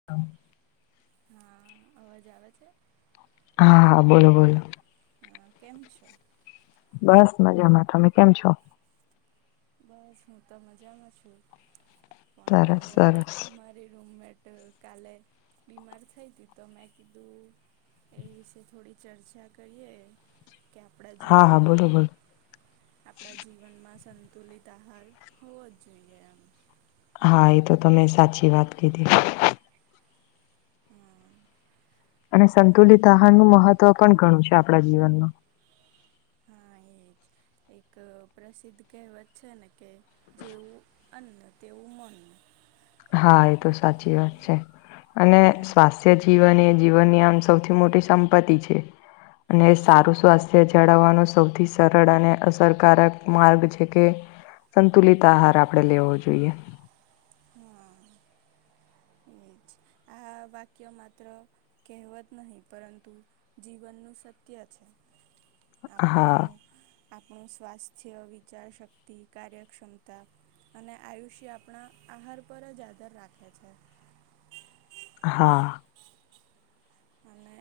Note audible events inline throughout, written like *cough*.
*inaudible* હા. અવાજ આવે છે? હા, બોલો-બોલો. હા, કેમ છો? બસ મજામાં. તમે કેમ છો? બસ હું તો મજામાં છું. સરસ પણ સરસ. મારી રૂમમેટ કાલે બીમાર થઈ તી તો મેં કીધું એ વિશે થોડી ચર્ચા કરીએ કે આપણા હા હા બોલો જીવનમાં બોલો આપણા જીવનમાં સ તુલિત આહાર હોવો જ જોઈએ આમ. હા એ તો તમે સાચી વાત કીધી. હા અને એમ સંતુલિત આહાર નું મહત્વ પણ ઘણું છે આપણા જીવનમાં. હા એ જ એક પ્રસિદ્ધ કહેવત છે ને કે જેવું અન્ન તેવું મન. હા એ તો સાચી વાત છે અને આ સ્વાસ્થ્ય જીવન એ જીવનની આમ સૌથી મોટી સંપત્તિ છે. અને સારું સ્વાસ્થ્ય જાળવવાનો સૌથી સરળ અને અસરકારક માર્ગ છે કે સંતુલિત આહાર આપણેે લેવો જોઈએ. હા એ જ આ વાક્ય માત્ર કહેવત નહીં પરંતુ જીવનનું સત્ય છે. હા. આપણું આપણું સ્વાસ્થ્ય વિચાર શક્તિ કાર્યક્ષમતા અને આયુષ્ય આપણા આહાર પર જ આધાર રાખે છે. હા અને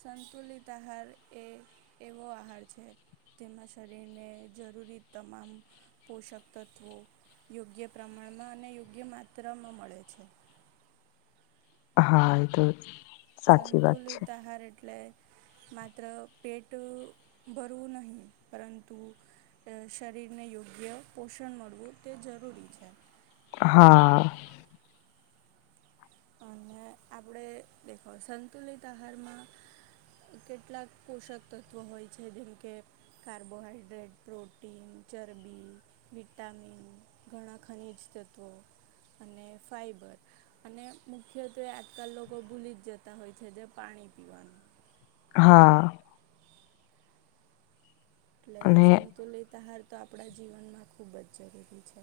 સંતુલિત આહાર એ એવો આહાર છે, તેમાં શરીરને જરૂરી તમામ પોષક તત્ત્વો યોગ્ય પ્રમાણમાં અને યોગ્ય માત્રામાં મળે છે. હા એ તો સાચી વાત છે સંતુલિત આહાર એટલે માત્ર પેટ ભરવું નહીં પરંતુ શરીરને યોગ્ય પોષણ મળવું તે જરૂરી છે. હા અને આપણે દેખો સંતુલિત આહારમાં કેટલાક પોષક તત્વો હોય છે જેમ કે કાર્બોહાઈડ્રેટ પ્રોટીન ચરબી વિટામિન ઘણાં ખનીજ તત્વો અને ફાઈબર અને મુખ્યત્વે આજકાલ લોકો ભૂલી જ જતા હોય છે જે પાણી પીવાનું હા એટલે અને સંતુલિત આહાર તો આપણા જીવનમાં ખૂબ જ જરૂરી છે.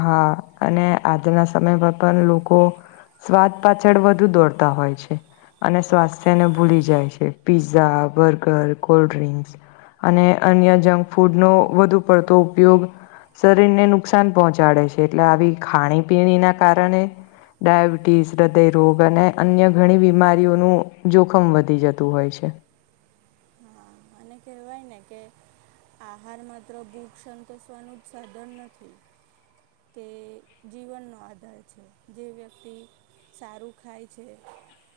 હા અને આજના સમય પર પણ લોકો સ્વાદ પાછળ વધુ દોડતા હોય છે. અને સ્વાસ્થ્યને ભૂલી જાય છે પીત્ઝા બર્ગર કોલ્ડ ડ્રિંક્સ. અને અન્ય જંક ફૂડ નો વધુ પડતો ઉપયોગ શરીરને નુકસાન પહોંચાડે છે એટલે આવી ખાણી પીણી ના કારણે ડાયાબિટીઝ હૃદયરોગ અને અન્ય ઘણી બીમારીઓનું જોખમ વધી જતું હોય છે. હા અને કહેવાય ને કે આહાર માત્ર ભૂખ સંતોષવાનું જ સાધન નથી. તે જીવનનો આધાર છે જે વ્યક્તિ સારું ખાય છે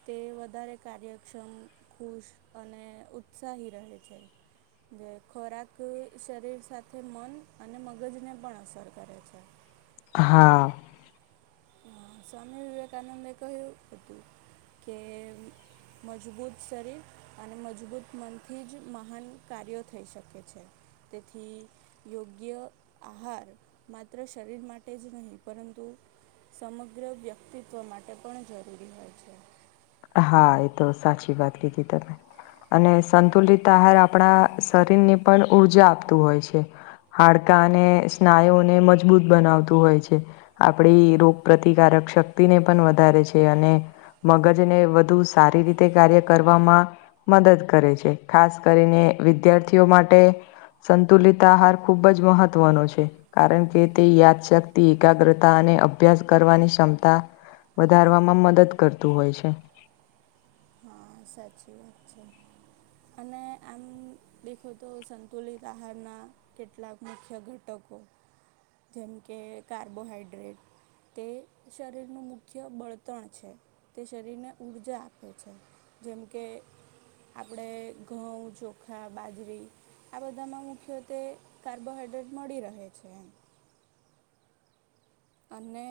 તે વધારે કાર્યક્ષમ ખુશ અને ઉત્સાહી રહે છે. જે ખોરાક શરીર સાથે મન અને મગજને પણ અસર કરે છે. હા. હ સ્વામી વિવેકાનંદે કહ્યું હતું કે મજબૂત શરીર અને મજબૂત મનથી જ મહાન કાર્યો થઈ શકે છે. તેથી યોગ્ય આહાર માત્ર શરીર માટે જ નહીં પરંતુ સમગ્ર વ્યક્તિત્વ માટે પણ જરૂરી હોય છે. હા એ તો સાચી વાત કીધી તમે. અને સંતુલિત આહાર આપણા શરીરને પણ ઊર્જા આપતું હોય છે. હાડકા અને સ્નાયુને મજબૂત બનાવતું હોય છે. આપણી રોગ પ્ર્રતિકારક શક્તિને પણ વધારે છે અને મગજ જેને વધુ સારી રીતે કાર્ય કરવામાં મદદ કરે છે ખાસ કરીને વિદ્યાર્થીઓ માટે. સંતુલિત આહાર ખૂબ જ મહત્ત્વનો છે. કારણ કે તે યાદશક્તિ એકાગ્રતા અને અભ્યાસ કરવાની ક્ષમતા વધારવામાં મદદ કરતું હોય છે. હા સાચી વાત છે. અને આમ દેખો તો સંતુલિત આહારના કેટલાક મુખ્ય ઘટકો જેમ કે કાર્બોહાઈડ્રેટ તે શરીરનું મુખ્ય બળતણ છે તે શરીરને ઊર્જા આપે છે. જેમકે આપણે ઘઉં ચોખા બાજરી આ બધામાં મુખ્યત્વે કાર્બોહાઈડ્રેટ મળી રહે છે. અને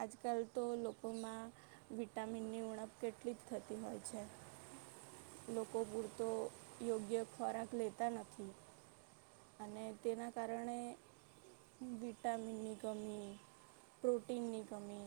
આજકાલ તો લોકોમાં વિટામિનની ઉણપ કેટલી જ થતી હોય છે. લોકો પૂરતો યોગ્ય ખોરાક લેતા નથી. અને તેના કારણે વિટામિનની કમી પ્રોટીનની કમી.